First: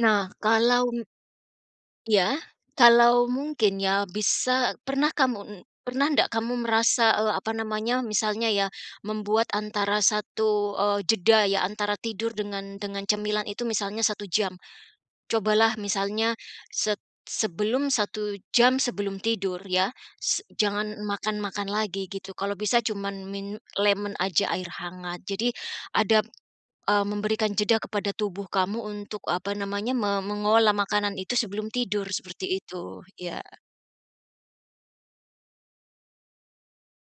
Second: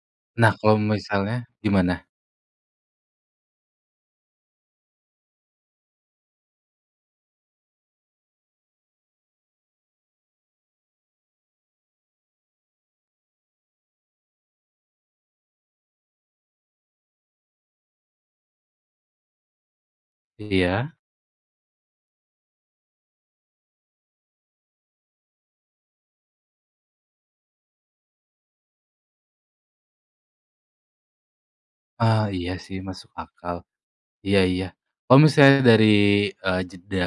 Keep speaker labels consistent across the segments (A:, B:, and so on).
A: Nah
B: Nah kalau
A: kalau m
B: misalnya gimana?
A: Iya, kalau mungkin, ya, bisa pernah kamu n pernah ndak kamu merasa, eee, apa namanya misalnya ya membuat antara 1, eee, jeda, ya, antara tidur dengan dengan cemilan itu misalnya 1 jam. Cobalah misalnya set sebelum 1 jam sebelum tidur, ya, se
B: Iya.
A: jangan makan-makan lagi gitu kalau bisa cuman min lemon aja air hangat jadi, adab eee, memberikan jeda kepada tubuh kamu untuk apa namanya me mengolah makanan itu sebelum tidur
B: Ah
A: seperti
B: iya, sih,
A: itu,
B: masuk
A: iya,
B: akal.
A: heeh.
B: Iya iya, kalau misalnya dari, eee, jeda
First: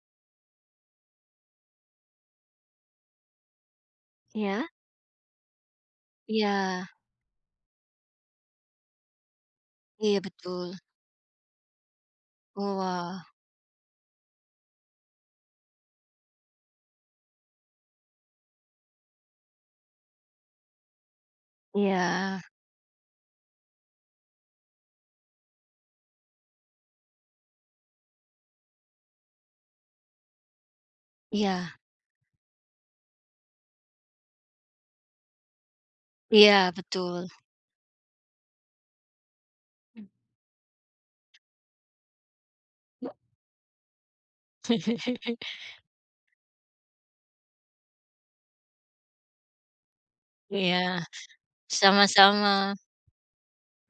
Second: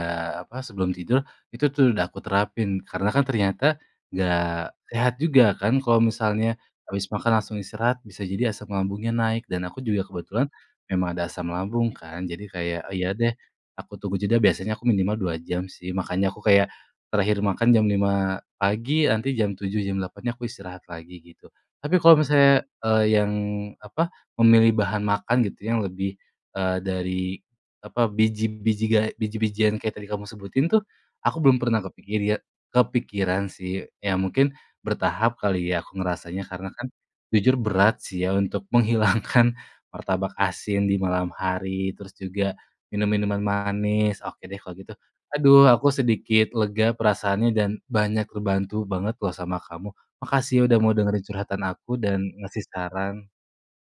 B: apa sebelum tidur itu, tuh, udah aku terapin. Karena, kan, ternyata nggak
A: Iya.
B: sehat juga, kan, kalau misalnya
A: Iya.
B: habis makan langsung istirahat bisa jadi asam lambungnya naik dan aku juga
A: Iya
B: kebetulan,
A: betul.
B: memang ada asam lambung, kan, jadi
A: Oh,
B: kayak iya
A: wah.
B: deh, aku tunggu jeda biasanya aku minimal 2 jam, sih, makanya aku kayak, terakhir makan jam 05:00 pagi, nanti jam 07:00, jam 08:00 aku istirahat lagi gitu. Tapi kalau
A: Iya.
B: misalnya, eee, yang apa memilih bahan makan gitu yang lebih, eee, dari apa biji biji gae biji-bijian kayak tadi kamu sebutin, tuh, aku belum
A: Iya.
B: pernah kepikir iye kepikiran, sih, ya, mungkin bertahap kali ya aku ngerasanya
A: Iya
B: karena kan,
A: betul.
B: jujur berat, sih, ya, untuk menghilangkan martabak asin di malam hari, terus juga minum minuman manis, oke deh kalo gitu. Aduh aku sedikit lega perasaannya dan banyak terbantu banget loh sama kamu. Makasih udah mau
A: Iya
B: dengerin curhatan aku dan ngasih
A: sama-sama.
B: saran.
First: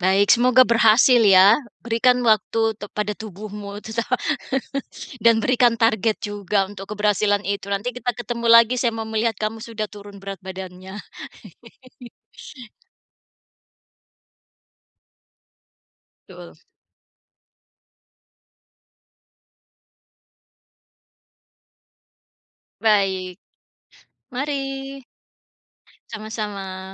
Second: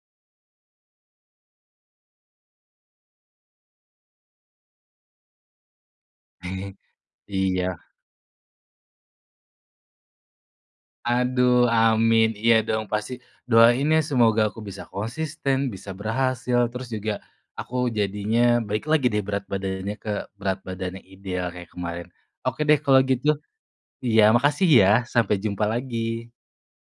A: Baik semoga berhasil, ya. Berikan waktu tuk pada tubuhmu cucoh dan berikan target juga untuk keberhasilan itu.
B: Iya.
A: Nanti kita ketemu lagi saya mau melihat kamu sudah turun berat badannya.
B: Aduh amin, iya dong pasti. Doain ya semoga aku bisa konsisten, bisa
A: Betul.
B: berhasil, terus juga aku jadinya balik lagi, deh, berat badannya ke berat badannya ideal kayak kemarin. Oke, deh, kalau gitu.
A: Baik.
B: Iya makasih ya
A: Mari.
B: sampai jumpa lagi.
A: Sama-sama.